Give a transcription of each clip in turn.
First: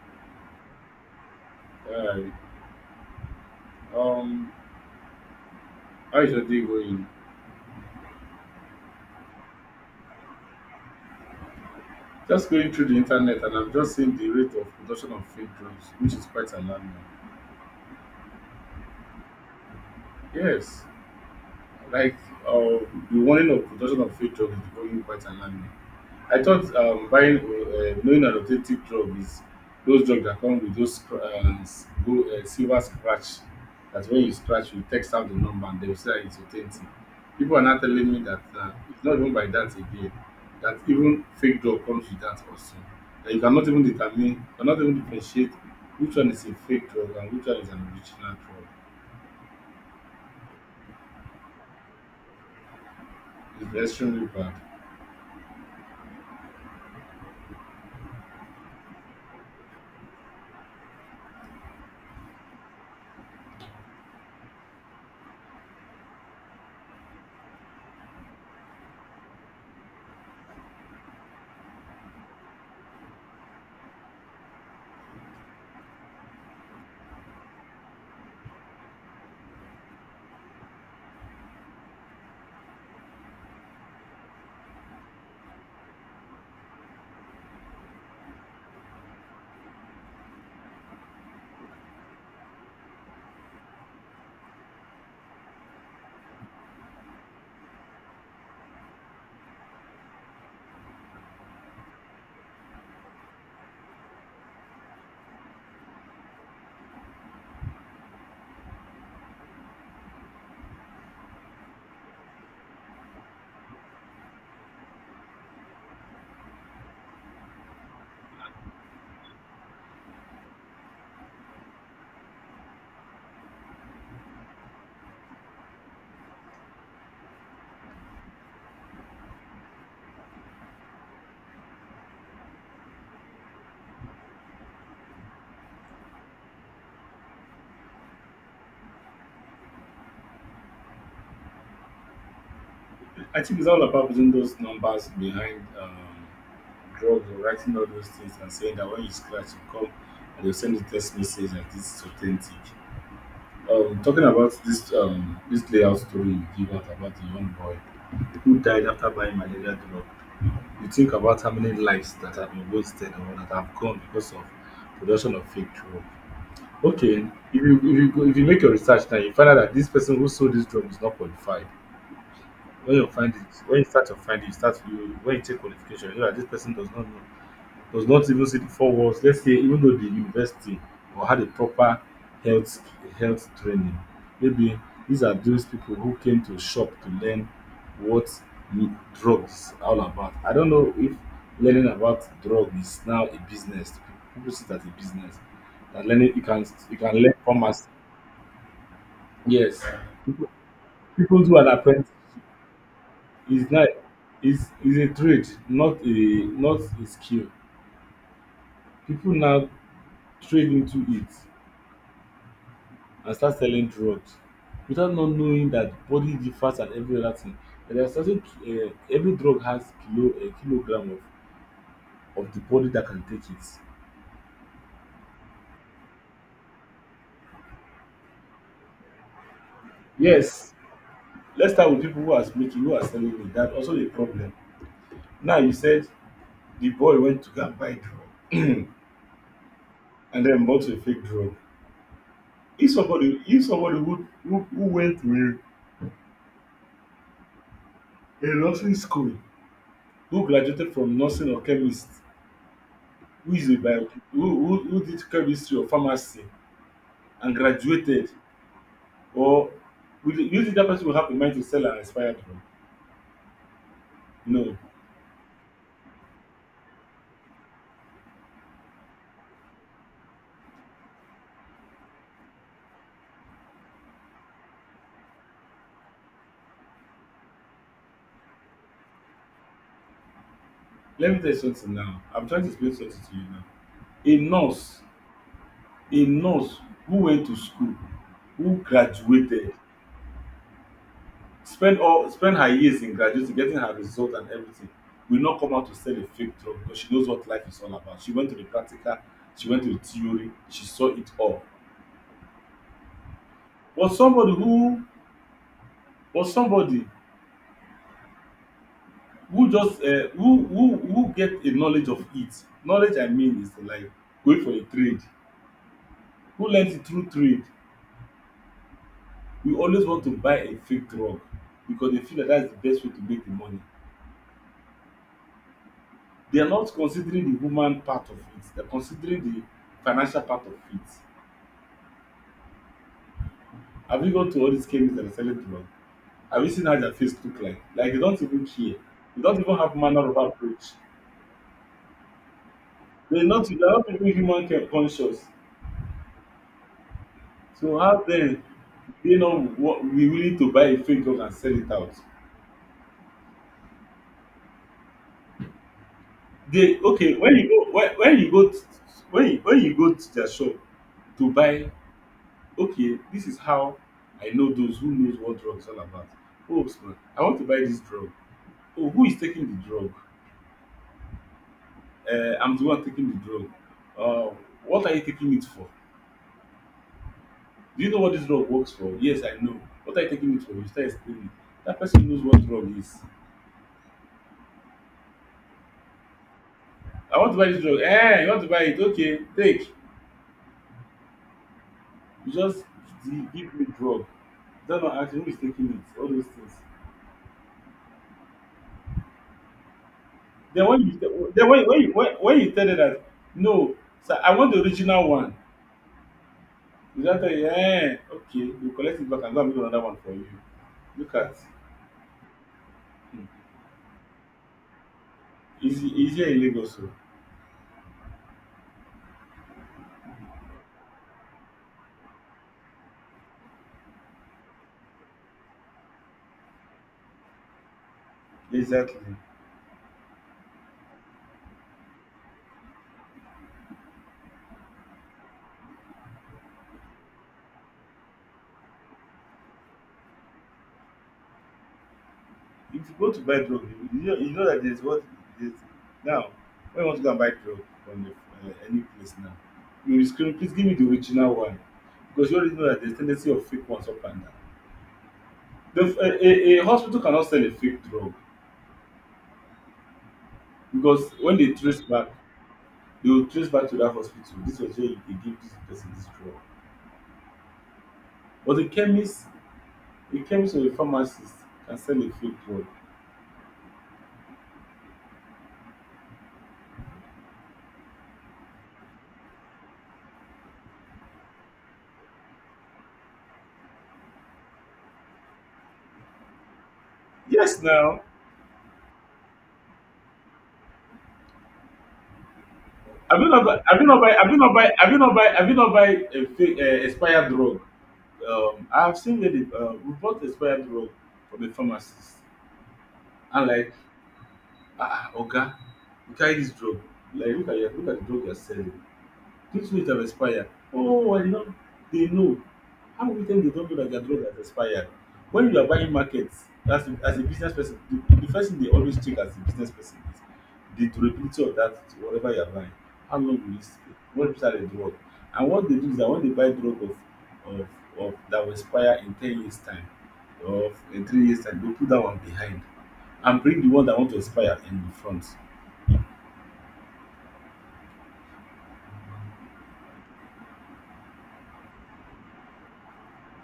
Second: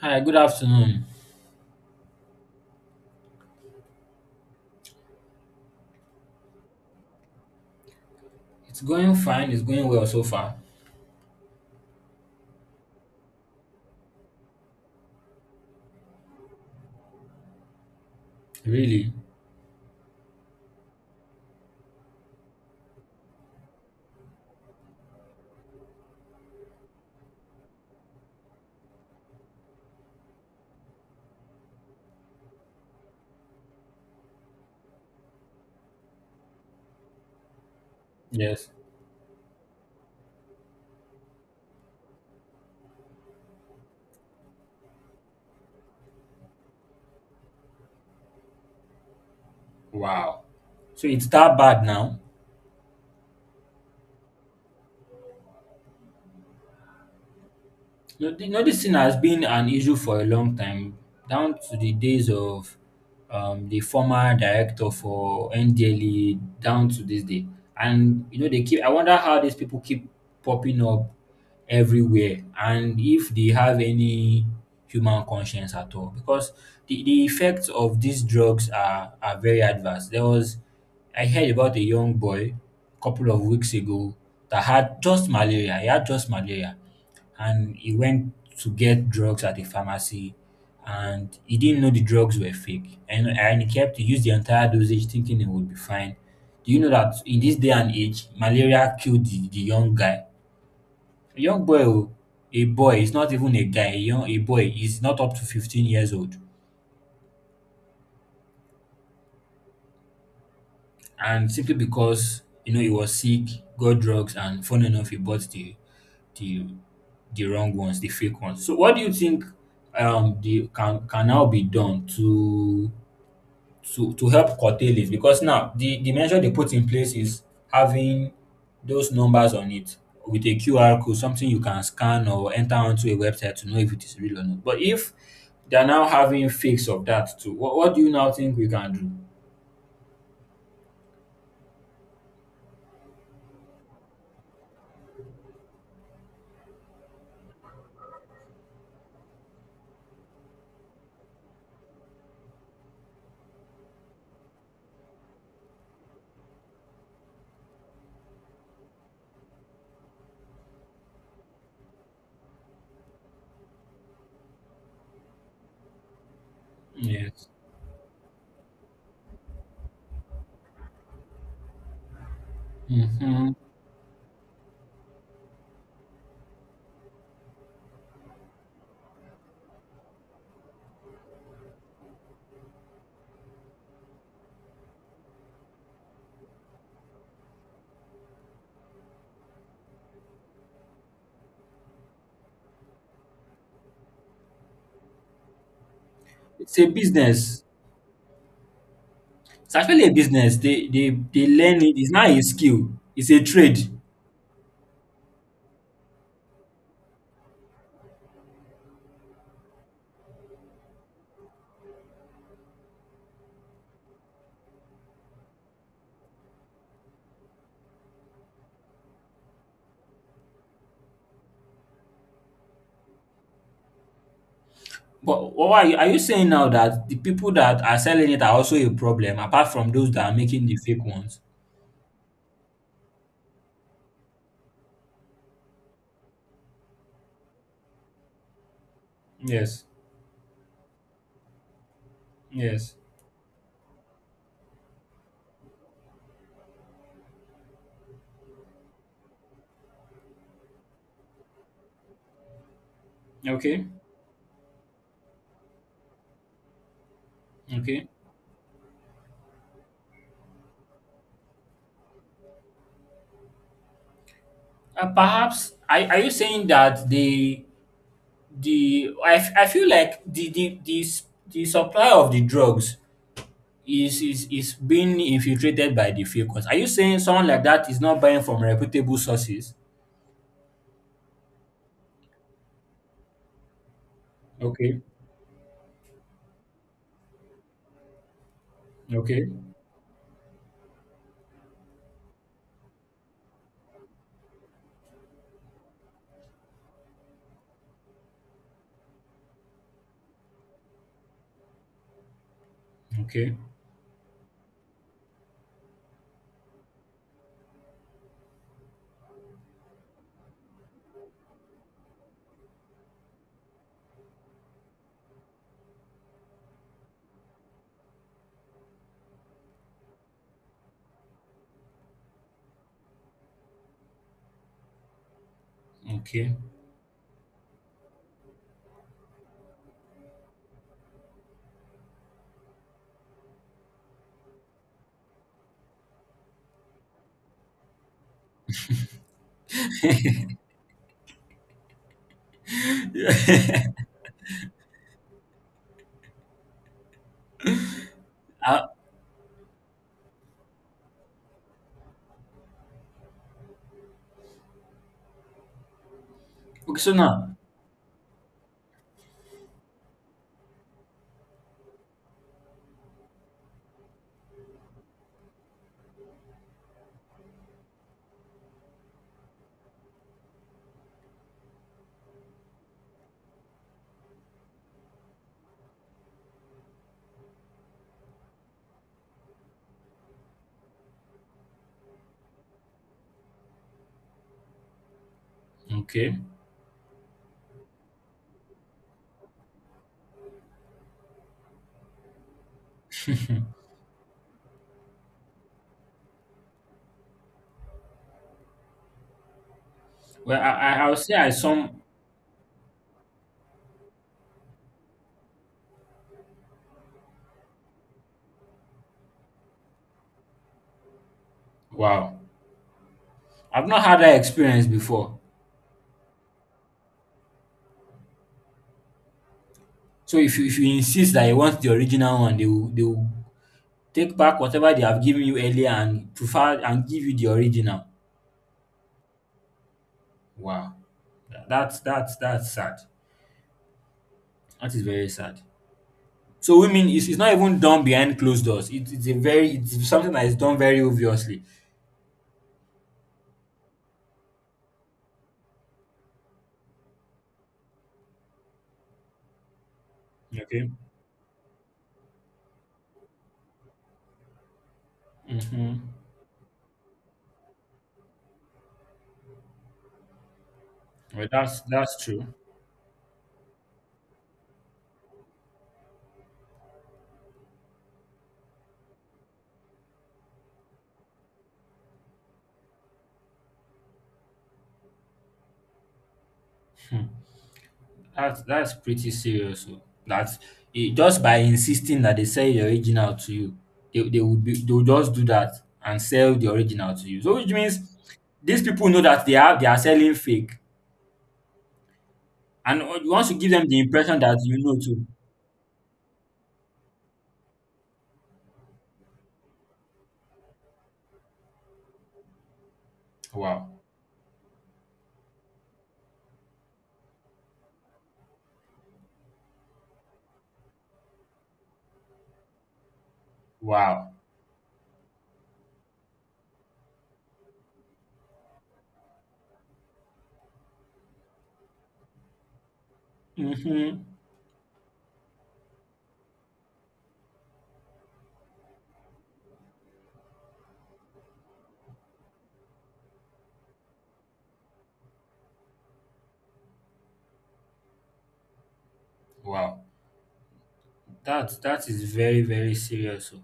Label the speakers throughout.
Speaker 1: Hi, good afternoon.
Speaker 2: Alright. Um, how is your day going?
Speaker 1: It's going fine. It's going well so far.
Speaker 2: Just going through the internet and I've just seen the rate of production of fake drugs, which is quite alarming.
Speaker 1: Really?
Speaker 2: Yes, like uh, the warning of production of fake drugs is becoming quite alarming. I thought buying, knowing an authentic drug is those drugs that come with those gold, silver scratch. That when you scratch, you text out the number and they will say that it's authentic. People are now telling me that
Speaker 1: Yes.
Speaker 2: it's not even by that again. That even fake drug comes with that also. That you cannot even determine, cannot even differentiate which one is a fake drug and which one is an original drug.
Speaker 1: Wow. So it's that bad now?
Speaker 2: It's extremely bad.
Speaker 1: You know, this thing has been an issue for a long time, down to the days of the former director for NDLE, down to this day. And you know, they keep. I wonder how these people keep popping up everywhere, and if they have any human conscience at all, because the effects of these drugs are very adverse. There was, I heard about a young boy a couple of weeks ago that had just malaria. He had just malaria and he went to get drugs at a pharmacy and he didn't know the drugs were fake and he used the entire dosage thinking it would be fine. Do you know that in this day and age malaria killed the young guy, a young boy, oh, a boy. It's not even a guy, a boy is not up to 15 years old. And simply because, you know, he was sick, got drugs, and fun enough he bought the the wrong ones, the fake ones. So what do you think the can now be done to help curtail it? Because now the measure they put in place is having those numbers on it with a QR code, something you can scan or enter onto a website to know if it is real or not. But if they're now having fakes of that too, what, do you now think we can do?
Speaker 2: I think it's all about putting those numbers behind drugs or writing all those things and saying that when you scratch, you come and you will send a text message that this is authentic. Talking about this this layout story you give out about the young boy who died after buying malaria drug, you think about how many lives that have been wasted or that have gone because of production of fake drug. Okay,
Speaker 1: Yes.
Speaker 2: if you make your research now, you find out that this person who sold this drug is not qualified. When you find
Speaker 1: Hmm.
Speaker 2: it, when you start to find it, you start. You, when you take qualification, you know that this person does not know, does not even see the four walls, let's say, even though the university, or had a proper health health training. Maybe these are those people who came to shop to learn what drugs are all about. I don't know if learning about drugs is now a business. People see that a business, that learning, you can
Speaker 1: It's a
Speaker 2: you can learn
Speaker 1: business.
Speaker 2: commerce.
Speaker 1: It's
Speaker 2: Yes,
Speaker 1: actually a
Speaker 2: people,
Speaker 1: business. They they
Speaker 2: people
Speaker 1: they
Speaker 2: do an
Speaker 1: learn it. It's
Speaker 2: apprentice.
Speaker 1: not a skill. It's a
Speaker 2: It's
Speaker 1: trade.
Speaker 2: like, it's a trade, not a skill. People now trade into it and start selling drugs, without not knowing that body differs and every other thing. And there are certain every drug has kilo a kilogram of the body that can take it.
Speaker 1: But are you saying now that the people that are selling it are also a problem apart from those that are making
Speaker 2: Yes,
Speaker 1: the fake ones?
Speaker 2: let's start with people who are making, who are selling it. That also a problem. Now you said the boy went to go and buy drug
Speaker 1: Yes.
Speaker 2: and then bought a fake drug. If
Speaker 1: Yes.
Speaker 2: somebody if somebody who went to a nursing school, who graduated from nursing or chemist, who is a
Speaker 1: Okay.
Speaker 2: bio who did chemistry or pharmacy and
Speaker 1: Okay.
Speaker 2: graduated, or would you think that person will have a mind to sell an expired one? No.
Speaker 1: Perhaps are you saying that I feel like the supply of the drugs is, is being infiltrated by the fake ones. Are you saying someone like that is not buying from reputable sources?
Speaker 2: Let me tell you something. Now I'm trying to explain something to you. Now a nurse
Speaker 1: Okay.
Speaker 2: a nurse who went to school, who
Speaker 1: Okay.
Speaker 2: graduated, spend her years in graduating, getting her result and everything, will not come out to sell a fake drug, because she knows what life is all about. She went to the practical, she went to the theory, she saw it all.
Speaker 1: Okay.
Speaker 2: But somebody who but somebody who just who get a knowledge of it. Knowledge, I mean, is like going for a trade, who learns it through trade. We always want to buy a fake drug because they feel that that's the best way to make the money.
Speaker 1: Okay.
Speaker 2: They are not considering the human part of it, they're considering the financial part of it. Have you gone to all these chemists that are selling drug? Have you seen how their face look like? Like, they don't even care. They don't even have manner of approach. they're not they're
Speaker 1: Yeah.
Speaker 2: not even human conscious. So how then
Speaker 1: Uh,
Speaker 2: they not be willing to buy a fake drug and sell it out? They
Speaker 1: okay. So
Speaker 2: okay. When
Speaker 1: now.
Speaker 2: you go, when you go to, when you go to their shop to buy. Okay, this is how I know those who knows what drug is all about. Oh, yes, man, I want to buy this drug. Oh, who is taking the drug? I'm the one taking the drug. Uh, what are you taking it for? Do you know what this drug works for? Yes, I know. What are you taking it for? You start explaining. That person knows what drug is.
Speaker 1: Okay.
Speaker 2: I want to buy this drug. Eh, you want to buy it? Okay, take. You just, "Dee,
Speaker 1: Hmm.
Speaker 2: give me drug." That's not asking who is taking it, all those things.
Speaker 1: Well, I,
Speaker 2: Then
Speaker 1: I
Speaker 2: when
Speaker 1: I
Speaker 2: you
Speaker 1: would say I
Speaker 2: te- then when when
Speaker 1: some
Speaker 2: you, when, when you tell them that, no, sir, I want the original one. You just tell you, eh, okay, you collect it back and go and make another one for you. Look at,
Speaker 1: Wow.
Speaker 2: hmm,
Speaker 1: I've not had that experience before.
Speaker 2: easy easier in Lagos. So.
Speaker 1: So if you insist that you want the original one, they will take back whatever they have given you earlier and prefer and give you the original.
Speaker 2: Exactly.
Speaker 1: Wow. That's that's sad. That is very sad. So women, it's not even done behind closed doors. It's a very it's something that is done very obviously.
Speaker 2: If you go to buy drug, you know, you know that there's, what, there's now. When you want to go and buy drug from the, any place now, you will scream, please give
Speaker 1: Okay.
Speaker 2: me the original one. Because you already know that there's tendency of fake ones up and down. The,
Speaker 1: Mm-hmm.
Speaker 2: a, a, a hospital cannot sell a fake drug, because
Speaker 1: Well,
Speaker 2: when they
Speaker 1: that's
Speaker 2: trace back,
Speaker 1: true.
Speaker 2: they will trace back to that hospital. This was where they give this person this drug. But a chemist or a pharmacist can sell a fake drug.
Speaker 1: That's pretty serious, oh. That's it, just by insisting that they sell the original to you, they would just do that and sell the original to you. So which
Speaker 2: Yes,
Speaker 1: means
Speaker 2: now.
Speaker 1: these people know that they are selling fake, and you
Speaker 2: Have you
Speaker 1: want to
Speaker 2: not
Speaker 1: give
Speaker 2: buy?
Speaker 1: them the
Speaker 2: Have you not buy?
Speaker 1: impression
Speaker 2: Have
Speaker 1: that
Speaker 2: you not
Speaker 1: you
Speaker 2: buy?
Speaker 1: know
Speaker 2: Have you
Speaker 1: too.
Speaker 2: not buy? Have you not buy a fake expired drug? I have seen that they, we bought expired drug from a pharmacist. And
Speaker 1: Wow,
Speaker 2: like, ah, ah, Oga, you carry this drug. Like, look at your, look at the drug you're selling. These ones have expired. Oh, I know. They know. How will them they don't know that their
Speaker 1: wow,
Speaker 2: drug has expired? When you are buying markets as a business person, the first thing they always check as a business person is the durability of that whatever you are buying. How long will it stay?
Speaker 1: mm-hmm.
Speaker 2: What is the drug? And what they do is that when they buy drug of, of that will expire in 10 years time or in 3 years time, they put that one behind and bring the one that want to expire in the front.
Speaker 1: Wow. That that is very very serious, oh.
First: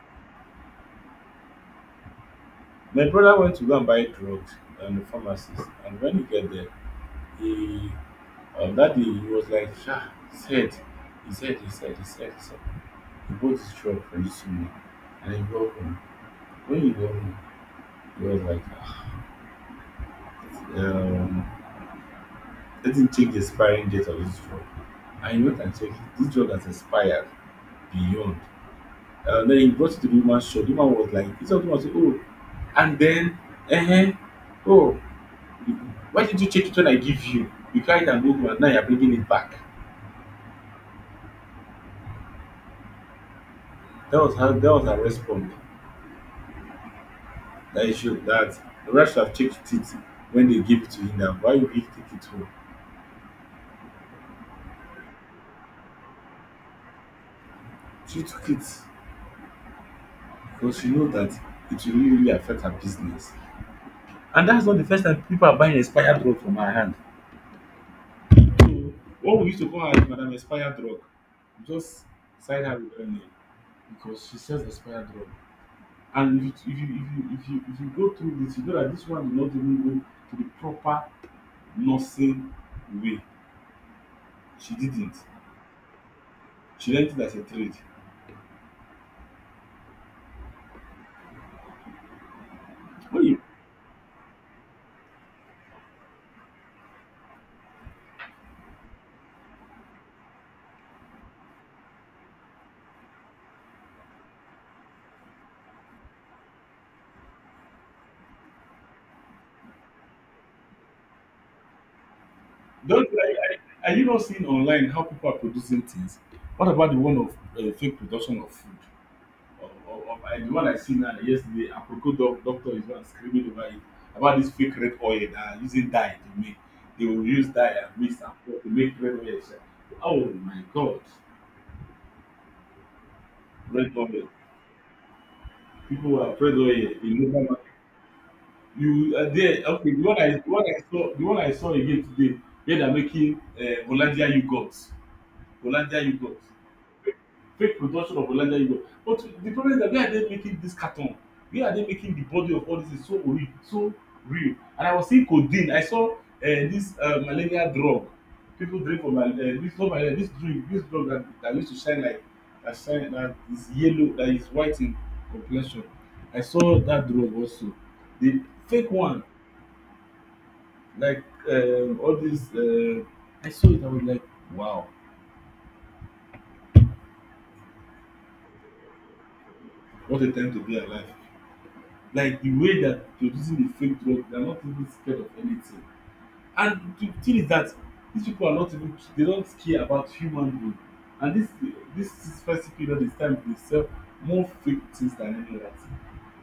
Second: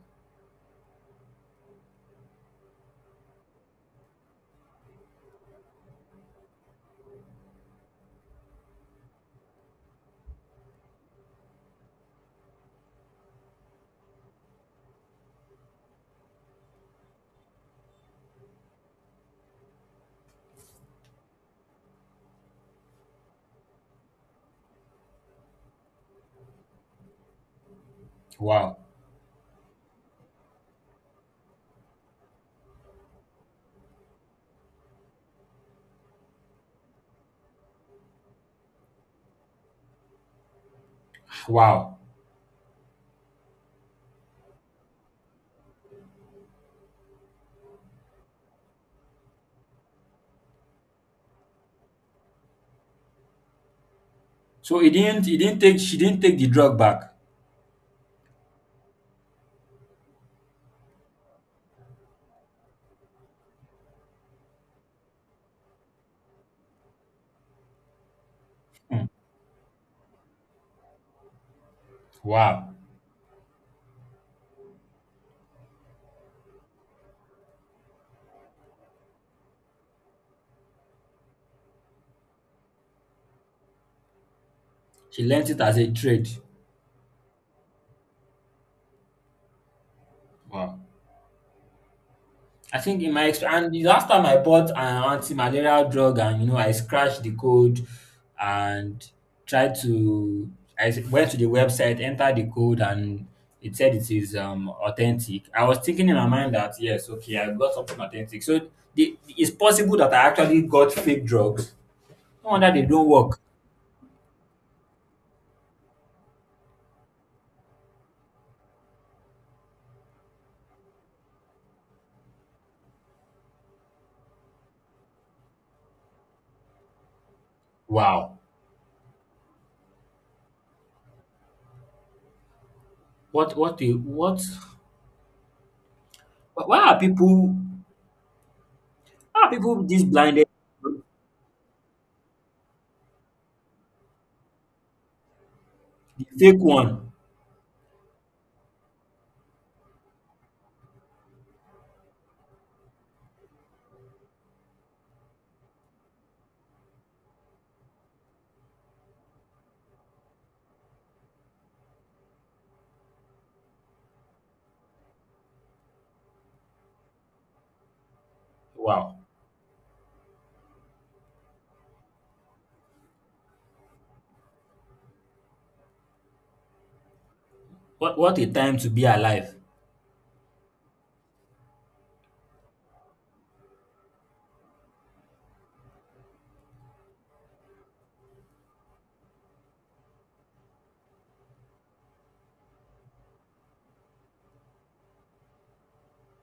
Speaker 2: My brother went to go and buy drugs on the pharmacist, and when he get there, he, on that day, he was like, "Sha, his head, his head, his head, his head, his." He bought this drug for this woman, and he got home. When he got home, he was like, "Ah, um, let him check the expiring date of this drug." And he went and checked it. This drug has expired beyond.
Speaker 1: Wow,
Speaker 2: And then he brought it to the woman's shop. The woman was like, "This woman was like, oh." And then, eh, eh, oh, why did you take it when I give you? You carried an old and now you're bringing it back.
Speaker 1: wow.
Speaker 2: That was how that was her response. That it showed that the rest have checked it when they gave it to him. Now, why would he take it home?
Speaker 1: So he didn't take she didn't take the drug back.
Speaker 2: She took it because she knew that it will really, really affect her business. And that's not the first time people are buying expired drug from her hand. So,
Speaker 1: Hmm.
Speaker 2: what we used to call her is Madam Expired Drug. You just side
Speaker 1: Wow,
Speaker 2: her with her name because she sells expired drug. And if you go through this, you know that this one will not even go to the proper nursing way. She didn't.
Speaker 1: she learnt it as a trade.
Speaker 2: She learned it as a trade.
Speaker 1: Wow. I think in
Speaker 2: When
Speaker 1: my
Speaker 2: you
Speaker 1: experience, and the last time I bought an anti-malarial drug, and you know, I scratched the code and tried to. Went to the website, entered the code, and it said it is authentic. I was thinking in my mind that yes, okay, I got something authentic. So the, it's possible that I actually got fake drugs. No wonder they
Speaker 2: don't,
Speaker 1: don't work.
Speaker 2: like, are you not seeing online how people are producing things? What about the one of fake production of food? The one I seen yesterday, apropos doc, doctor is one screaming over it about this fake red oil that are using dye to make. They will use dye and mix and
Speaker 1: Wow,
Speaker 2: pour to make red oil. Sha. Oh my God,
Speaker 1: what
Speaker 2: red
Speaker 1: the
Speaker 2: oil.
Speaker 1: what?
Speaker 2: People who have red oil
Speaker 1: Why are
Speaker 2: in local,
Speaker 1: people?
Speaker 2: you are
Speaker 1: Why are
Speaker 2: there.
Speaker 1: people
Speaker 2: Okay,
Speaker 1: this
Speaker 2: the
Speaker 1: blinded?
Speaker 2: one I saw, the one I saw again today, where they are making hollandia yoghurt hollandia
Speaker 1: The
Speaker 2: yoghurt
Speaker 1: fake one.
Speaker 2: fake fake production of Hollandia yoghurt. But the problem is that where are they making this carton, where are they making the body of all this is so real, so real. And I was seeing codeine. I saw this malaria drug people drink for mal this. Not malaria, this drink, this drug that used to shine like that shine, that is yellow, that is white in complexion. I saw that drug also, the fake
Speaker 1: Wow,
Speaker 2: one. Like, all these, I saw it. I was like, wow,
Speaker 1: what a time to be alive.
Speaker 2: what a time to be alive! Like the way that they're using the fake drug, they're not even scared of anything. And the thing is that these people are not even, they don't care about human being. And this festive period is time they sell more fake things than any other thing.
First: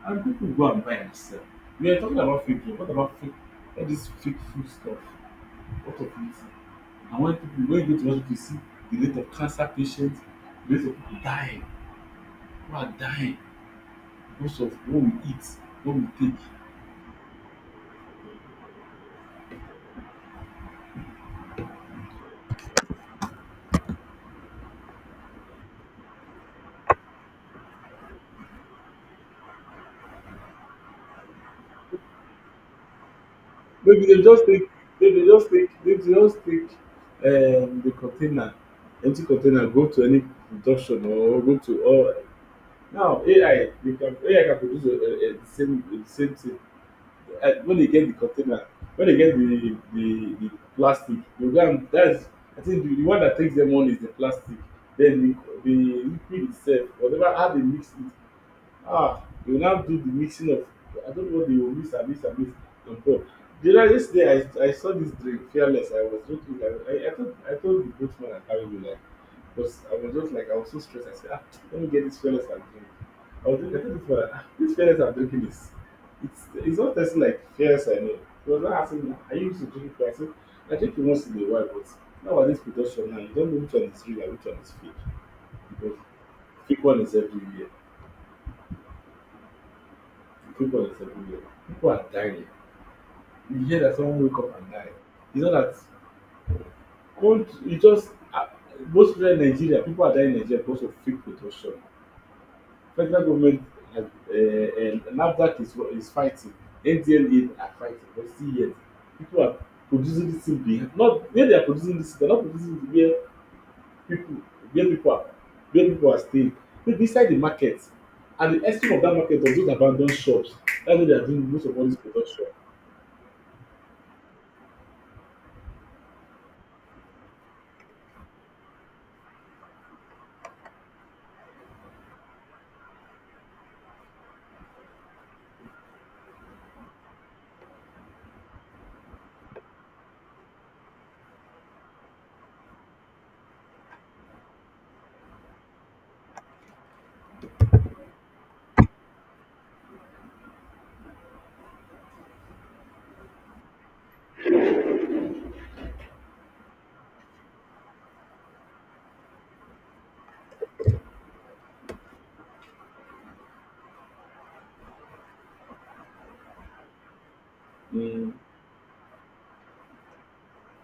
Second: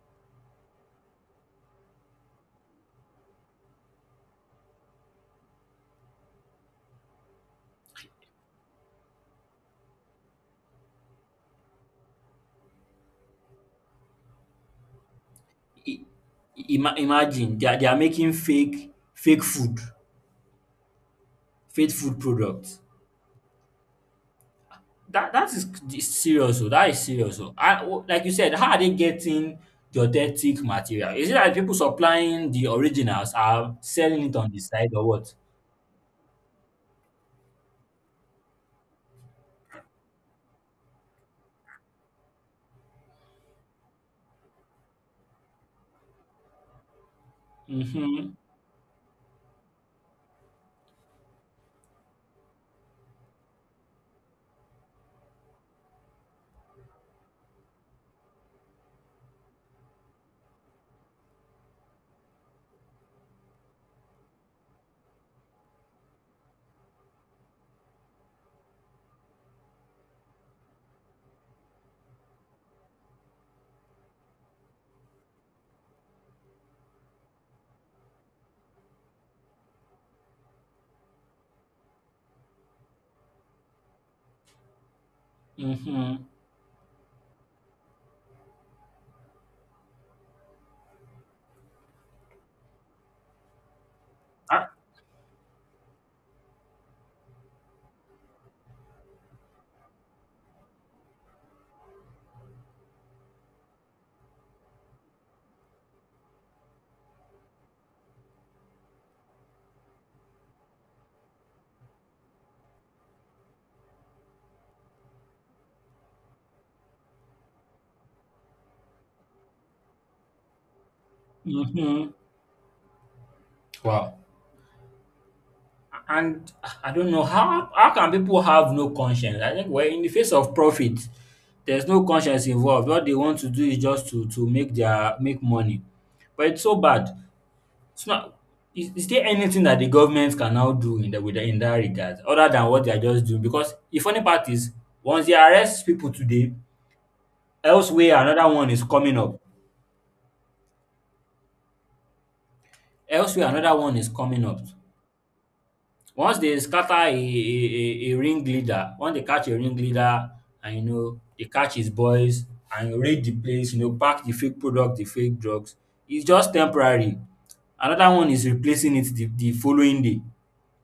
Speaker 2: And people go and buy and sell. We are talking about fake drug. What about fake, all this fake food stuff? What of it? And when people, when you go to hospital you see the rate of cancer patients, the rate of people dying who are dying because of what we eat, what
Speaker 1: I-
Speaker 2: we take.
Speaker 1: Imagine they are making fake food products. That that is serious, so that is serious. So I, oh, like you said, how are they getting the authentic material? Is it that people supplying the originals are
Speaker 2: Maybe dem
Speaker 1: selling it
Speaker 2: just
Speaker 1: on the
Speaker 2: take
Speaker 1: side or what?
Speaker 2: maybe dem just take the container, empty container, go to any production or go to or now AI dey can, AI can produce the same thing. When they get the
Speaker 1: Mm-hmm,
Speaker 2: container, when they get the plastic they go, and that's, I think the one that takes them on is the plastic. Then the liquid itself, whatever, how they mix it. Ah, you will now do the mixing of, I don't know what they will mix and mix and mix on top. The other yesterday I saw this drink, fearless. I was not looking at it. I told the boatman I carried me like, because I was just like, I was so stressed. I said, ah, let me get this fearless and drink. I was drinking, I told this fella, ah, this fearless I'm drinking is, it's not tasting like fearless I know. He was not asking me, are you used to drink it? I said, I drink it once in a while, but now at this production now you don't know which one is real and which one is fake. Because
Speaker 1: mm-hmm,
Speaker 2: fake one is everywhere. People is everywhere. People are dying. You hear that someone wake up
Speaker 1: ah,
Speaker 2: and die. It's not that cold, it just most people in Nigeria, people are dying in Nigeria because of fake production. Federal government and NAFDAC is fighting, NDLA are fighting, but still yet people are producing this thing behind. Not where they are producing this, they're not producing it where people, where people are, where people are staying. But beside the market, and the estimate of that market, of those abandoned shops. That's where they are doing most of all this
Speaker 1: mm-hmm,
Speaker 2: production.
Speaker 1: wow. And I don't know how. How can people have no conscience? I think we're in the face of profit. There's no conscience involved. What they want to do is just to make their make money. But it's so bad. It's not. Is there anything that the government can now do in in that regard, other than what they are just doing? Because the funny part is, once they arrest people today, elsewhere another one is coming up. Elsewhere another one is coming up. Once they scatter a ringleader, once they catch a ringleader and you know they catch his boys and raid the place, you know, pack the fake product, the fake drugs, it's just temporary. Another one
Speaker 2: Mm,
Speaker 1: is replacing it the following day.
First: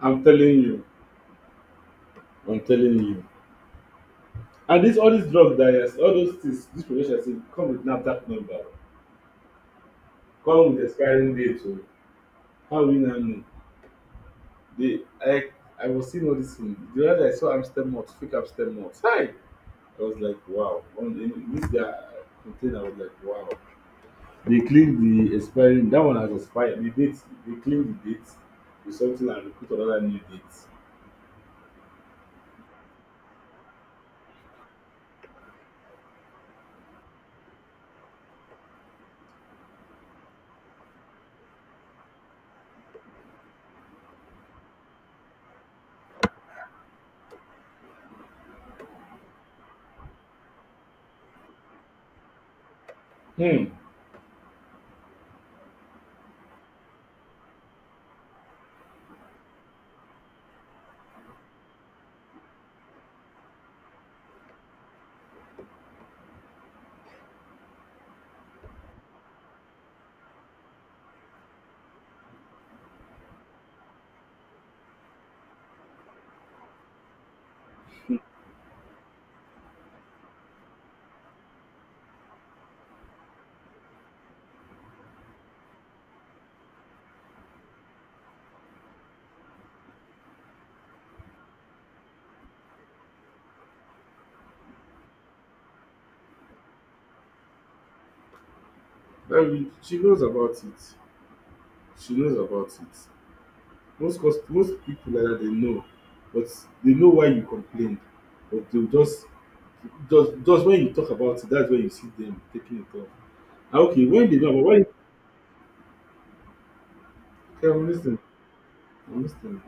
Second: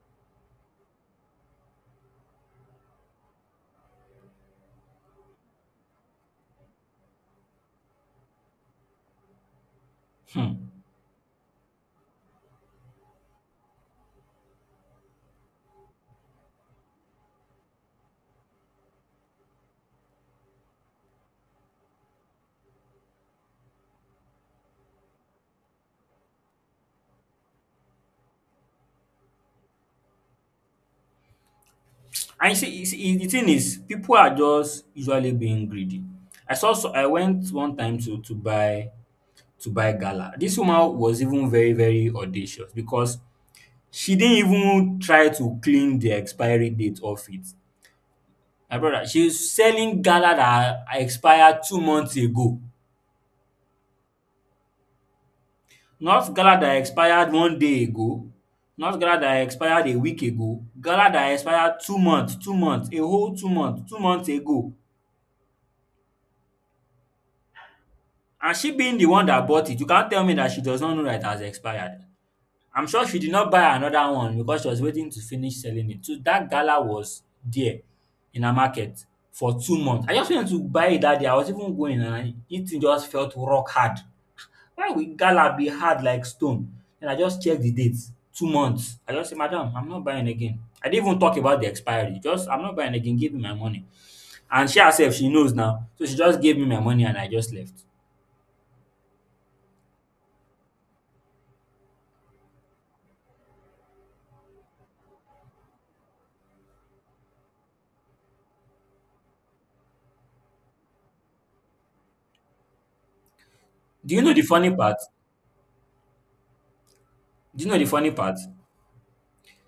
Speaker 2: I'm telling you. I'm telling you. And this, all these drugs, that yes, all those things, this production say come with NAFDAC number, come
Speaker 1: Um.
Speaker 2: with expiring date o. How we now know? They I was seeing all this thing. The other day I saw Amstel malt, fake Amstel malt. Hi! I was like wow. On the, in this guy container I was like wow. They cleaned the expiring, that one has expired. The date, they cleaned the date with something and they put another new date.
Speaker 1: And you see, the thing is people are just usually being greedy. I saw, so I went one time to buy gala. This woman was even very audacious because she didn't even try to clean the expiry date off it. My brother, she's selling gala that expired 2 months ago,
Speaker 2: Hmm.
Speaker 1: not gala that expired 1 day ago, not gala that expired a week ago, gala that expired 2 months, 2 months, a whole 2 months, 2 months ago. And she being the one that bought it, you can't tell me that she does not know that it has expired. I'm sure she did not buy another one because she was waiting to finish selling it. So that gala was there in her market for 2 months. I just went to buy it that day. I was even going and it thing just felt rock hard. Why will gala be hard like stone? Then I just check the date. 2 months. I just say, Madam, I'm not buying again. I didn't even talk about the expiry. Just, I'm not buying again. Give me my money. And she herself, she knows now. So she just gave me my money and I just left.
Speaker 2: I, she knows about it. She knows about it. Most people like that, they know, but they know why you complain, but they go just, just when you talk about it, that's when you see them taking it off. Na okay
Speaker 1: Do you
Speaker 2: when
Speaker 1: know
Speaker 2: they
Speaker 1: the
Speaker 2: know, but
Speaker 1: funny
Speaker 2: why,
Speaker 1: part? Do you know the
Speaker 2: lis
Speaker 1: funny
Speaker 2: ten
Speaker 1: part?
Speaker 2: I'm lis ten ing.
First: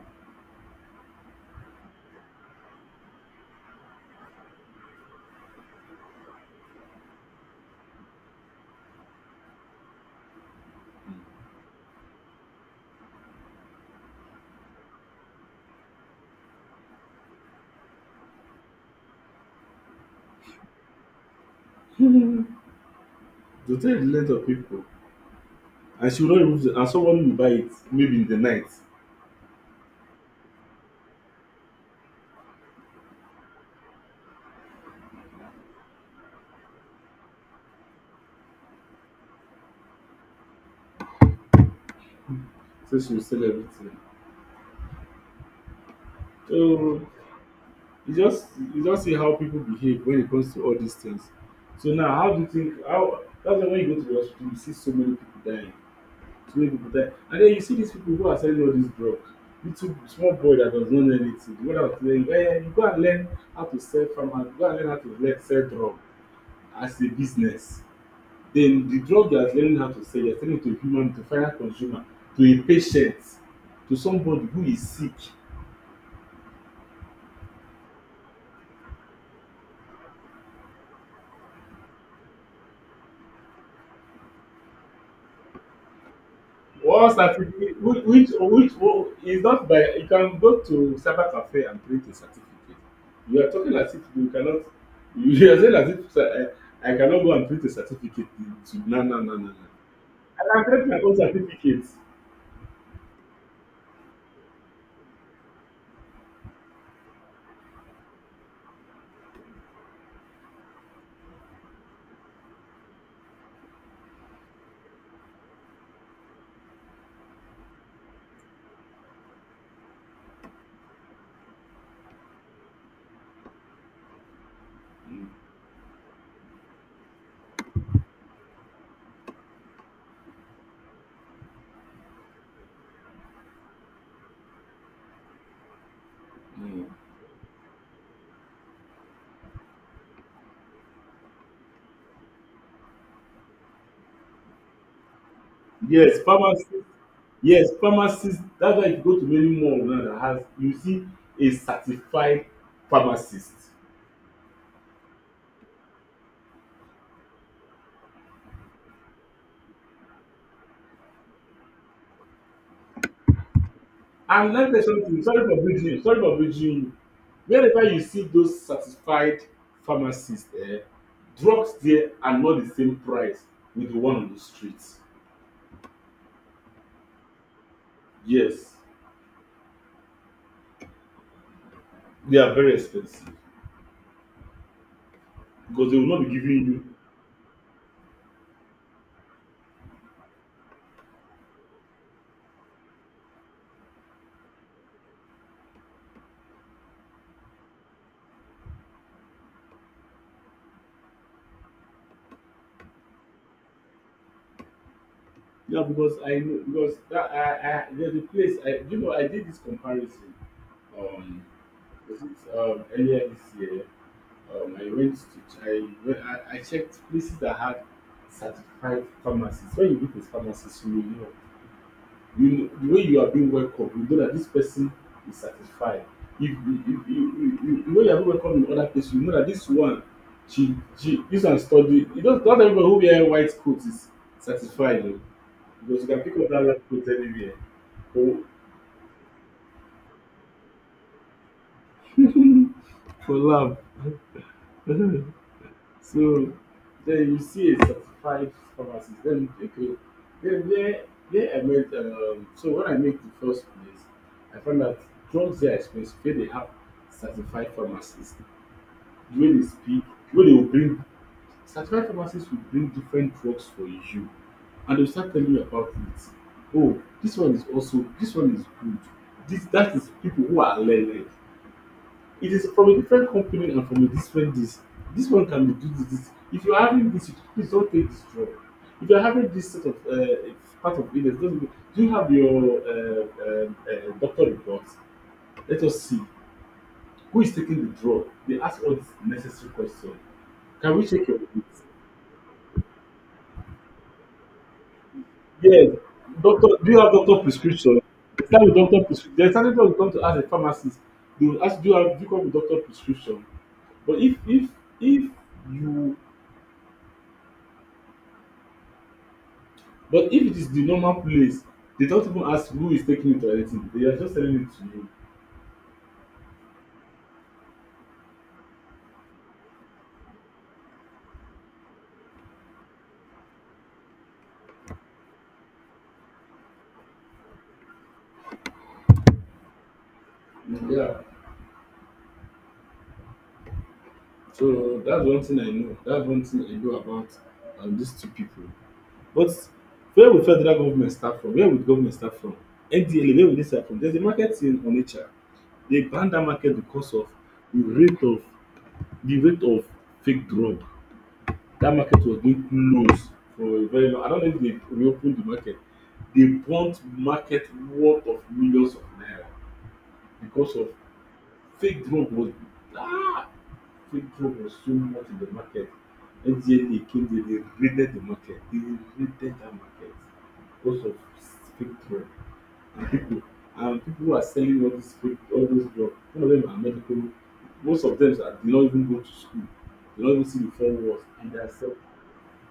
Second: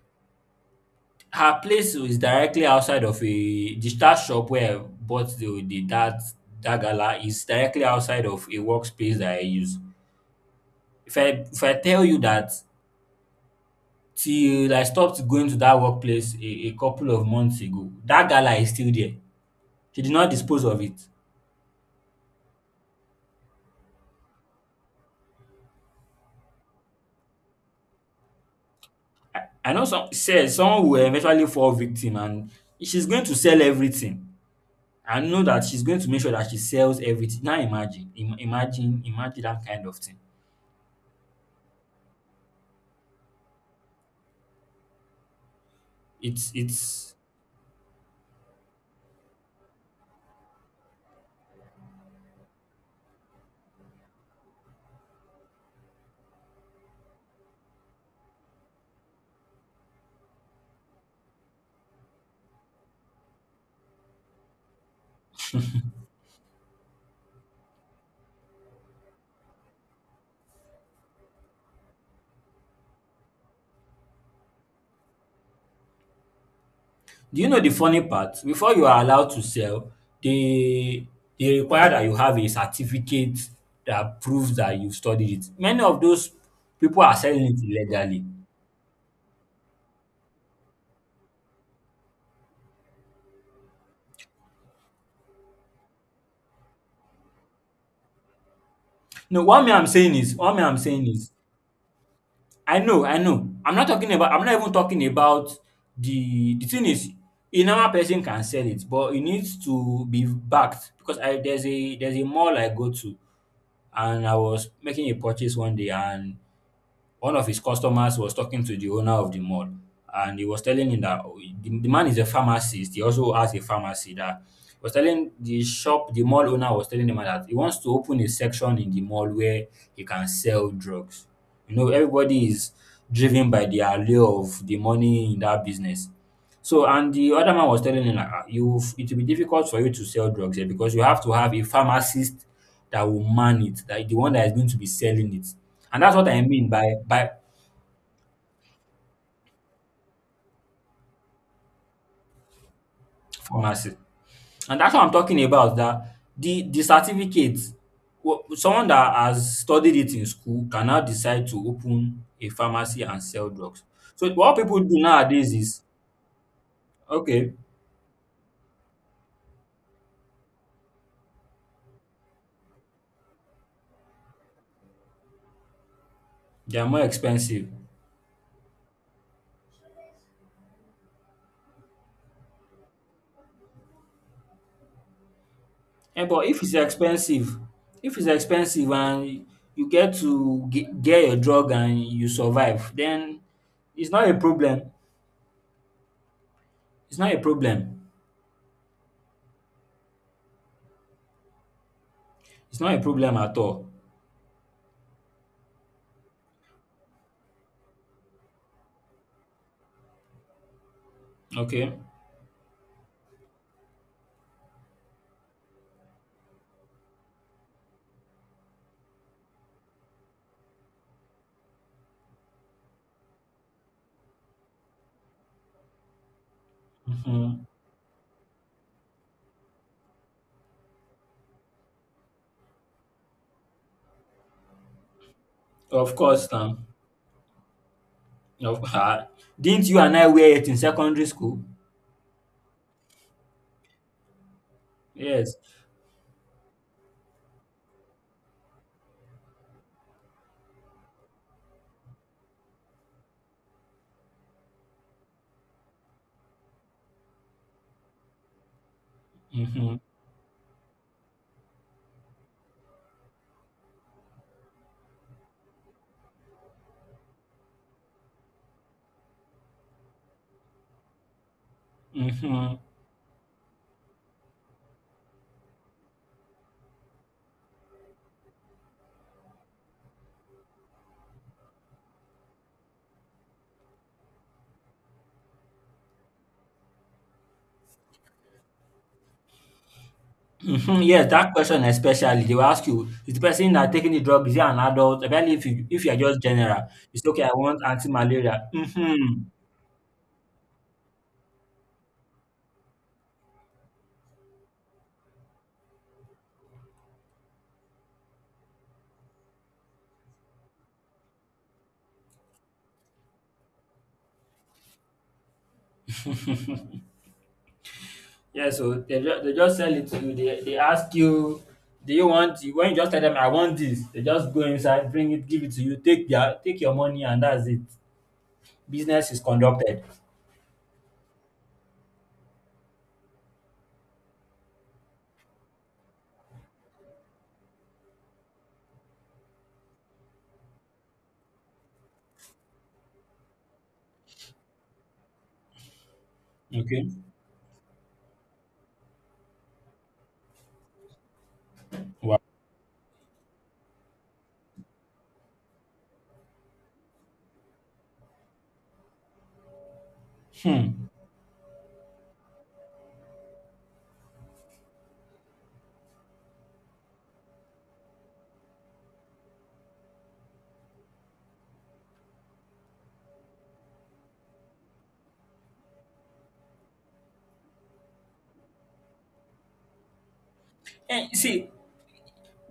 Speaker 1: Her place is directly outside of a the star shop where I bought the that that gala is directly outside of a workspace that I use. If I if I tell you that till I stopped going to that workplace a couple of months ago. That gala is still there. She did not dispose of it.
Speaker 2: To take of people, and she will not remove it, and someone will buy it maybe in the night,
Speaker 1: I know some says someone will eventually fall victim and she's going to sell everything. I know that she's going to make sure that she sells everything. Now imagine, im imagine imagine that kind of thing.
Speaker 2: so she will sell everything. So
Speaker 1: It's
Speaker 2: you just, you just see how people behave when it comes to all these things. So now how do you think, how, that's why wen you go to the hospital you see so many people dying, to make people die, and then you see these people who are selling all these drugs, little small boy that does not know anything. What one that was telling you, eh, you go and learn how to sell, farmer go and learn how to learn sell drug as a business. Then the drug you are learning how to sell, you are selling to a human, to a final consumer, to a patient, to somebody who is sick.
Speaker 1: do you know the funny part? Before you are allowed to sell, they they require that you have a certificate that proves that you studied it. Many of those people
Speaker 2: One
Speaker 1: are selling it
Speaker 2: certificate, which
Speaker 1: illegally.
Speaker 2: which one is not by, you can go to cyber cafe and print a certificate. You are talking as if you cannot, you are saying as if, sir, I cannot go and print a certificate to, no no no
Speaker 1: No,
Speaker 2: no no. I
Speaker 1: what me
Speaker 2: can
Speaker 1: I'm
Speaker 2: print my
Speaker 1: saying
Speaker 2: own
Speaker 1: is,
Speaker 2: certificate.
Speaker 1: I know, I know. I'm not even talking about the thing is, a normal person can sell it, but it needs to be backed. Because I, there's a, there's a mall I go to and I was making a purchase one day and one of his customers was talking to the owner of the mall and he was telling him that, oh, the man is a pharmacist. He also has a pharmacy. That was
Speaker 2: Mm,
Speaker 1: telling the shop, the mall owner was telling the man that he wants to open a section in the mall where he can sell drugs. You know, everybody is driven by the allure of the money in that business. So,
Speaker 2: mm.
Speaker 1: and the other man was telling him, like, "Ah, you, it will be difficult for you to sell drugs here because you have to have a pharmacist that will man it, that the one that is going to be selling it. And that's
Speaker 2: Yes,
Speaker 1: what I
Speaker 2: pharmacy,
Speaker 1: mean by
Speaker 2: yes pharmacist, that's why you go to many mall now that has, you see, a certified pharmacist.
Speaker 1: pharmacy. And that's what I'm talking about. That the certificate, someone that has studied it in school can now decide to open a pharmacy and sell drugs. So
Speaker 2: And
Speaker 1: what
Speaker 2: let
Speaker 1: people
Speaker 2: me say
Speaker 1: do
Speaker 2: something. Sorry
Speaker 1: nowadays
Speaker 2: for
Speaker 1: is
Speaker 2: breaching you. Sorry for breaching you.
Speaker 1: okay,
Speaker 2: Whenever you see those certified pharmacists, eh, drugs there are not the same price with the one on the street.
Speaker 1: they are more expensive.
Speaker 2: Yes, they are very expensive because they will
Speaker 1: Eh,
Speaker 2: not be
Speaker 1: but
Speaker 2: giving you.
Speaker 1: if it's expensive and you get to get your drug and you survive, then it's not a problem. It's not a problem. It's not a problem at all.
Speaker 2: Yeah, because I know, because that I, there's a place I, you know I did this comparison, um
Speaker 1: Okay.
Speaker 2: was it earlier this year? I went to, I checked places that had certified pharmacies. When you look at pharmacies you will know, you know, the way you are being welcomed, you know that this person is satisfied. If you if you you
Speaker 1: Mhm.
Speaker 2: you know, you are being welcomed in other places, you know that this one, she this one study, you do, not, not everybody who wear white coat is satisfied o, because you
Speaker 1: Of
Speaker 2: can pick
Speaker 1: course,
Speaker 2: up that
Speaker 1: um.
Speaker 2: white coat anywhere. Oh,
Speaker 1: Of ah, didn't you and I wear it in secondary school? Yes.
Speaker 2: so then you see a certified pharmacist, then okay, then there I met, so when I make the first place, I found that drugs there are expensive where they have certified pharmacists. The way they
Speaker 1: Mhm.
Speaker 2: speak, the way they will bring, certified pharmacists will bring different drugs for you and they will start telling you about it. Oh, this one is also, this one is good. This, that is people who are learned. It is
Speaker 1: Mhm.
Speaker 2: from a different company and from a different this. This one can be do this, this. If you are having this, please don't take this drug. If you are having this sort of part of illness, don't, do you have your doctor reports. Let us see. Who is taking the drug? They ask all these necessary questions. Can
Speaker 1: Mhm.
Speaker 2: we check
Speaker 1: Yes,
Speaker 2: your weight?
Speaker 1: that question especially, they will ask you, is the person that taking the drug, is he an adult? Especially if
Speaker 2: Yes.
Speaker 1: you are just
Speaker 2: Doctor,
Speaker 1: general,
Speaker 2: do you have
Speaker 1: it's
Speaker 2: doctor
Speaker 1: okay, I want
Speaker 2: prescription? They
Speaker 1: anti-malaria.
Speaker 2: start with doctor prescription.
Speaker 1: Mhm.
Speaker 2: There's something, when you come to ask a pharmacist, they will ask, do you have, do you come with doctor prescription? But if you, but if it is the normal place, they don't even ask who is taking it or anything. They are just telling it to you.
Speaker 1: Yeah, so they just sell it to you. They ask you, do you want, when you just tell them, I want this, they just go inside, bring it, give it to you, take their, take your money and that's it. Business is conducted.
Speaker 2: Yeah. So that's one thing I know. That's one thing I know about these two people. But where will federal government start from? Where will government start from? NDLEA, where will they start from? There's a market in Onitsha. They banned that market
Speaker 1: Okay.
Speaker 2: because of the rate of the rate of fake drug. That market was
Speaker 1: Wow.
Speaker 2: being closed for a very long. I don't know if they reopened the market. They burnt market worth of millions of naira because of fake drug was, ah, Crypto was so much in the market. FGNA came there, they raided the market. They raided that market because of fake drug. And people, and people who are selling all these fake, all those drugs. Some of them are medical, most of them are, they don't even go to school. They don't even see the four walls
Speaker 1: And
Speaker 2: and they are
Speaker 1: see,
Speaker 2: selling.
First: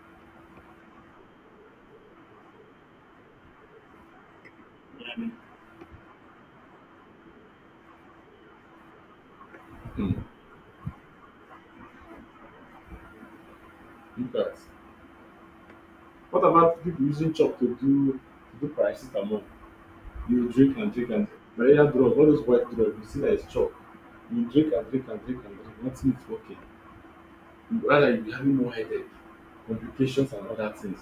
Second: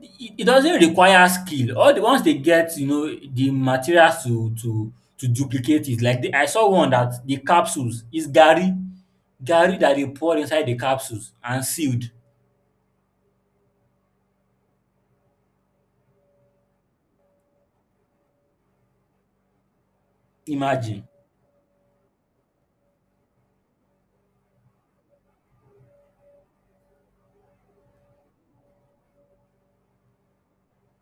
Speaker 1: it doesn't require skill. All the ones they get, you know, the materials to duplicate it. Like I saw one that the capsules is Gary, Gary that they
Speaker 2: Hmm.
Speaker 1: pour inside the capsules and sealed.
Speaker 2: Look at, what about people using chalk to do paracetamol? You drink and
Speaker 1: Imagine.
Speaker 2: drink and malaria drug, all those white drugs, you see that it's chalk. You drink and drink and drink and drink, nothing is working. Rather you'll be having more headache, complications and other things.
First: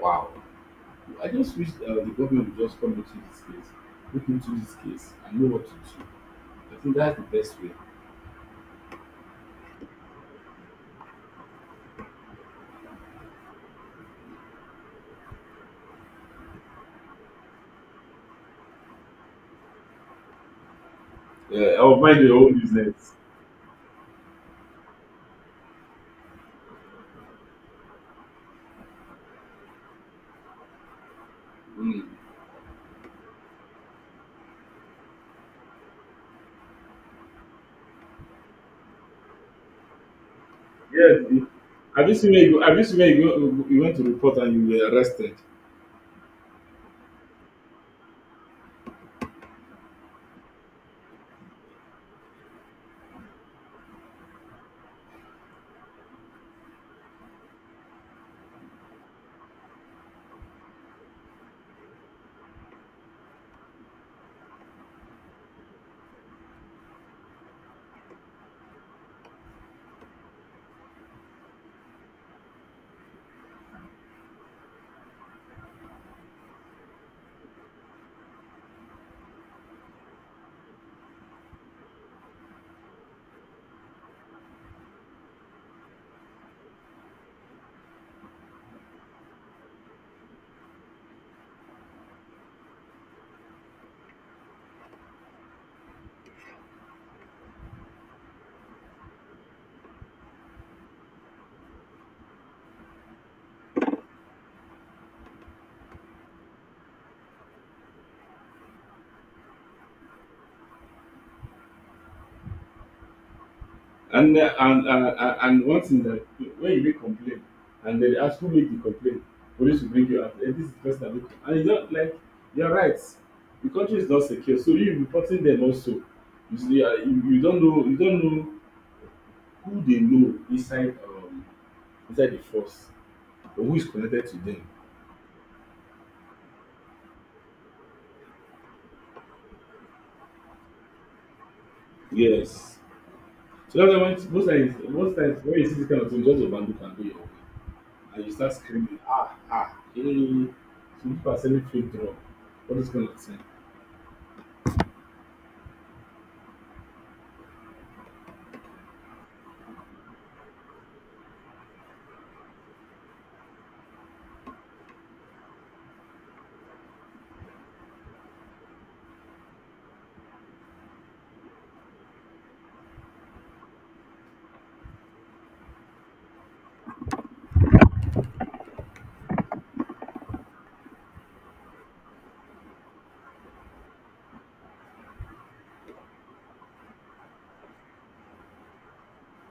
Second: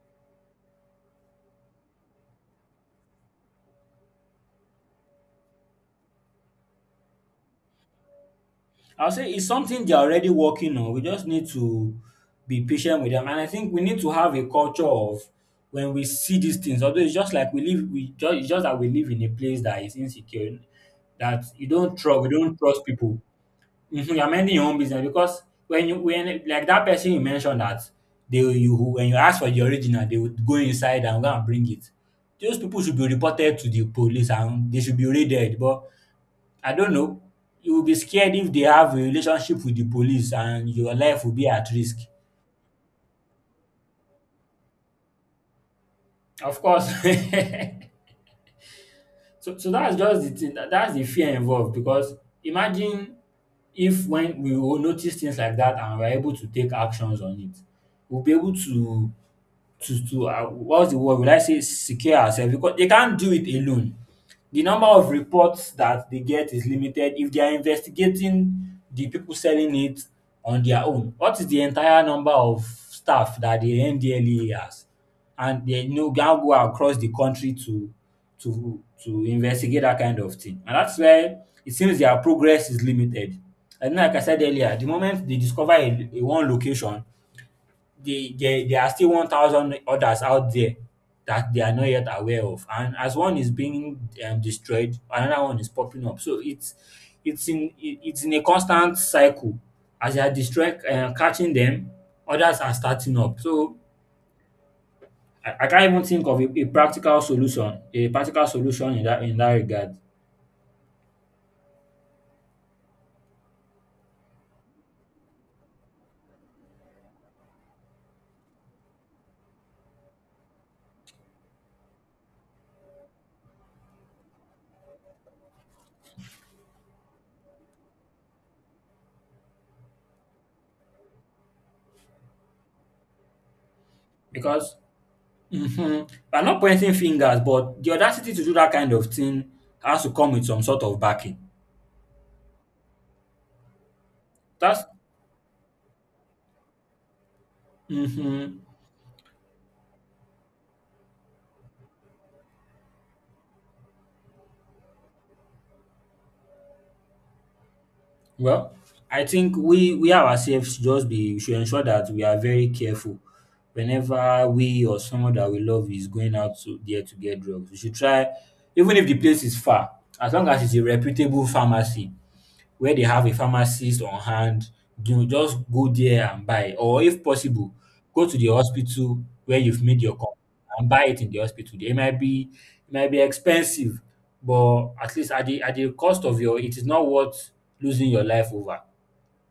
Speaker 2: Wow. I just wish the government would just come into this case, look into this case and know what to do. I think that's the best way.
Speaker 1: I'll say it's something they're already working on. We just need to be patient with them. And I think we need to have a culture of when we see these things, although it's just like we live, it's just that we live in a place that is insecure, that you
Speaker 2: Yeah, I'll
Speaker 1: don't
Speaker 2: mind
Speaker 1: trust, we
Speaker 2: your
Speaker 1: don't
Speaker 2: own
Speaker 1: trust
Speaker 2: business.
Speaker 1: people. Mhm. You're minding your own business because when like that person you mentioned that you when you ask for the original, they would go inside and go and bring it.
Speaker 2: Mm.
Speaker 1: Those people should be reported to the police and they should be raided. But I don't know. You will be scared if they have a relationship with the police and your
Speaker 2: Yes.
Speaker 1: life will be at risk.
Speaker 2: Have you seen where you, have you seen where you go, you went to report and you were arrested?
Speaker 1: Of course. So that's just the thing. That's the fear involved because imagine if when we will notice things like that and we're able to take actions on it, we'll be able to what's the word? Will I say secure ourselves because they can't do it alone. The number of reports that they get is limited if they are investigating the people selling it on their own. What is the entire number of staff that the NDLEA has? And they no now go across the country to investigate that kind of thing. And that's why it seems their progress is limited. And like I said earlier, the moment they discover a one location, there are still 1,000 others out there that they are not yet aware of. And as one is being destroyed, another one is popping up. So it's in a constant cycle. As they are destroying, catching them, others are starting up. So I can't even think of a practical solution, a practical solution in that regard,
Speaker 2: And and one thing that, when you make complaint and they ask who make the complaint, police will bring you up, this is the person that make complaint. And you don't like, you're right. The country is not secure, so you reporting them also. You see, you don't know, you don't know who they know inside inside the force or who is connected to them.
Speaker 1: because mhm, I'm not pointing fingers, but the audacity to do that kind of thing has to come with some sort of backing.
Speaker 2: Yes. So that's why when, most times,
Speaker 1: That's
Speaker 2: when you see this kind of thing, just overlook and do your own. And you start
Speaker 1: mhm.
Speaker 2: screaming, ah, ah, hey, some people are selling fake drugs, all those kind of things.
Speaker 1: Well, I think we ourselves just be we should ensure that we are very careful whenever we or someone that we love is going out to there to get drugs. We should try even if the place is far, as long as it's a reputable pharmacy where they have a pharmacist on hand. You know, just go there and buy. Or if possible, go to the hospital where you've made your complaint and buy it in the hospital. They might be It might be expensive, but at least at the cost of your it is not worth losing your life over.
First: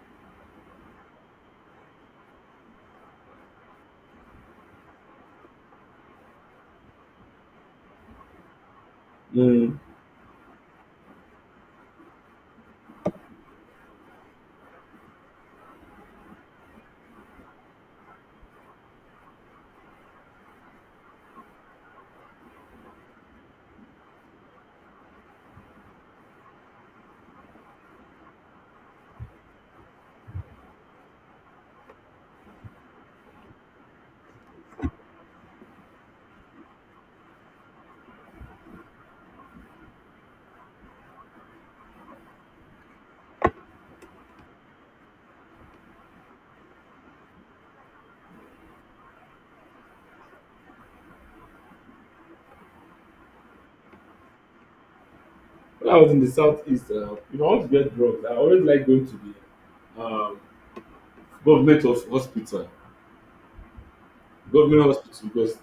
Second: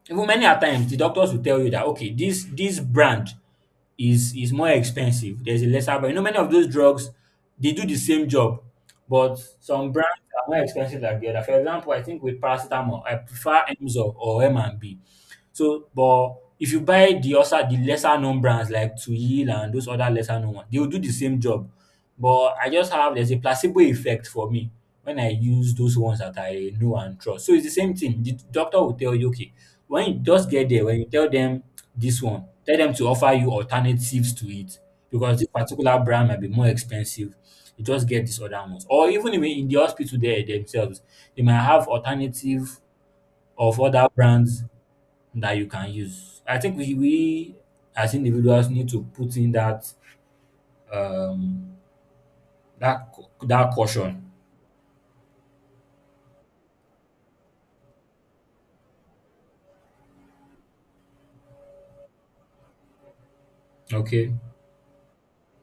Speaker 1: Even many a times the doctors will tell you that okay, this brand is more expensive. There's a lesser brand. You know, many of those drugs they do the same job, but
Speaker 2: Mm.
Speaker 1: some brands are more expensive than the other. For example, I think with paracetamol, I prefer Emzor or M and B. So, but if you buy the also the lesser known brands like Tuil and those other lesser known ones, they will do the same job. But I just have there's a placebo effect for me when I use those ones that I know and trust. So it's the same thing. The doctor will tell you, okay, when you just get there, when you tell them this one, tell them to offer you alternatives to it because this particular brand might be more expensive. You just get these other ones. Or even in the hospital there themselves, they might have alternative of other brands that you can use. I think we as individuals need to put in that um that caution.
Speaker 2: When I was in the southeast, if I want to get drugs, I always like going to the government of hospital,
Speaker 1: Okay.
Speaker 2: government hospital, because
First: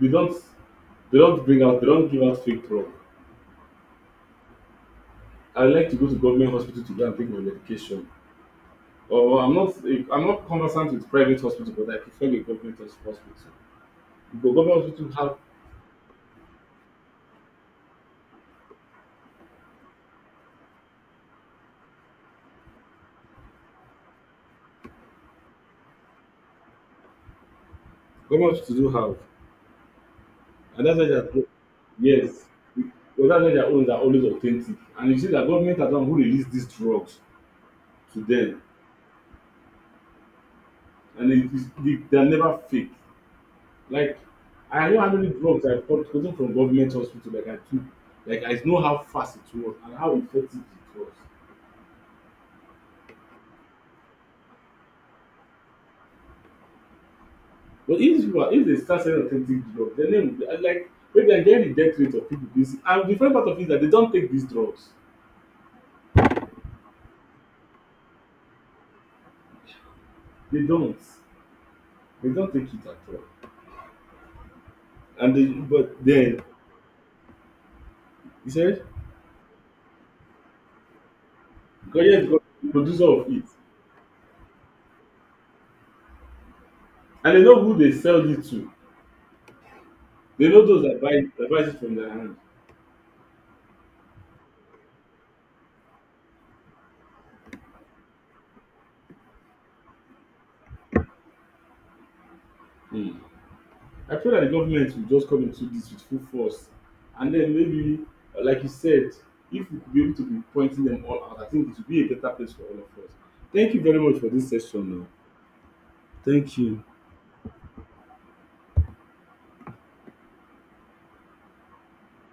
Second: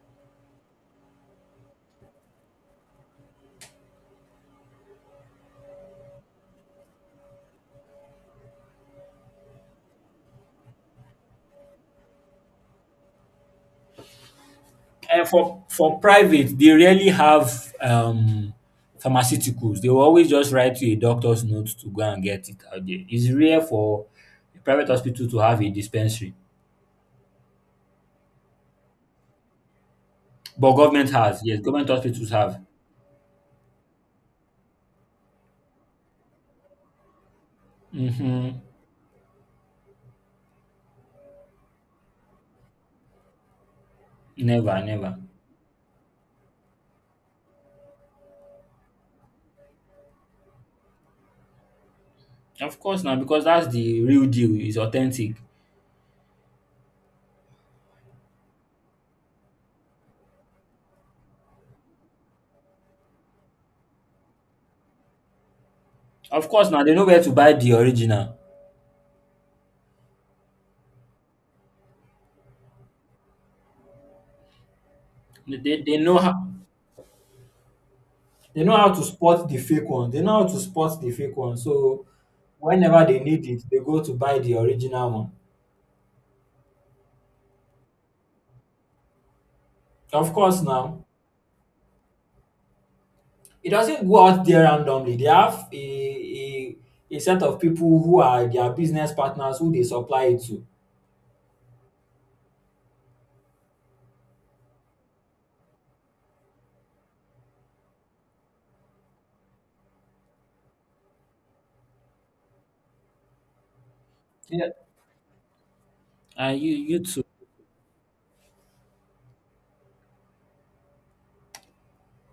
Speaker 2: they don't they don't bring out, they don't give out fake drug. I like to go to government hospital to go and take my medication. Or I'm not, I'm not conversant with private hospital, but I prefer the government hos- hospital. But government hospital
Speaker 1: And
Speaker 2: have,
Speaker 1: for private, they rarely have pharmaceuticals. They will always just write you a doctor's note to go and get it out there. It's rare for a private hospital to have a dispensary.
Speaker 2: government hospital do have.
Speaker 1: But
Speaker 2: And that's why
Speaker 1: government
Speaker 2: they are,
Speaker 1: has, yes, government hospitals
Speaker 2: yes,
Speaker 1: have.
Speaker 2: because that's why their own are always authentic. And you see that government are the one who release these drugs to
Speaker 1: Mm-hmm.
Speaker 2: them, and it is, they, they're never fake. Like
Speaker 1: Never,
Speaker 2: I know how
Speaker 1: never.
Speaker 2: many drugs I bought, gotten from government hospital. Like I took, like I know how fast it was and how effective it was.
Speaker 1: Of course now, because that's the real deal, it's authentic.
Speaker 2: But if you are, if they start selling authentic drugs, then they will, and like maybe I get the death rate of people. This, and the funny part of it is that they don't take these drugs.
Speaker 1: Of course now, they know where to buy the original.
Speaker 2: They don't. They don't take it at all. And they,
Speaker 1: They they
Speaker 2: but
Speaker 1: know how
Speaker 2: then, you
Speaker 1: They know
Speaker 2: said.
Speaker 1: how to spot the fake one. They know how to spot the fake one. So
Speaker 2: Koye is the producer
Speaker 1: whenever they
Speaker 2: of it.
Speaker 1: need it, they go to buy the original one.
Speaker 2: And they know who they sell it to.
Speaker 1: Of
Speaker 2: They
Speaker 1: course,
Speaker 2: know those that
Speaker 1: now
Speaker 2: buy it, that buys it from their hand.
Speaker 1: it doesn't go out there randomly. They have a, a set of people who are their business partners who they supply it to.
Speaker 2: Hmm. I pray that the government will just come into this with full force. And then maybe, like you said, if we could be able to be pointing them all out, I think it would be a better place for all of us. Thank you very much for this
Speaker 1: Yeah.
Speaker 2: session now. Thank
Speaker 1: And you,
Speaker 2: you.
Speaker 1: you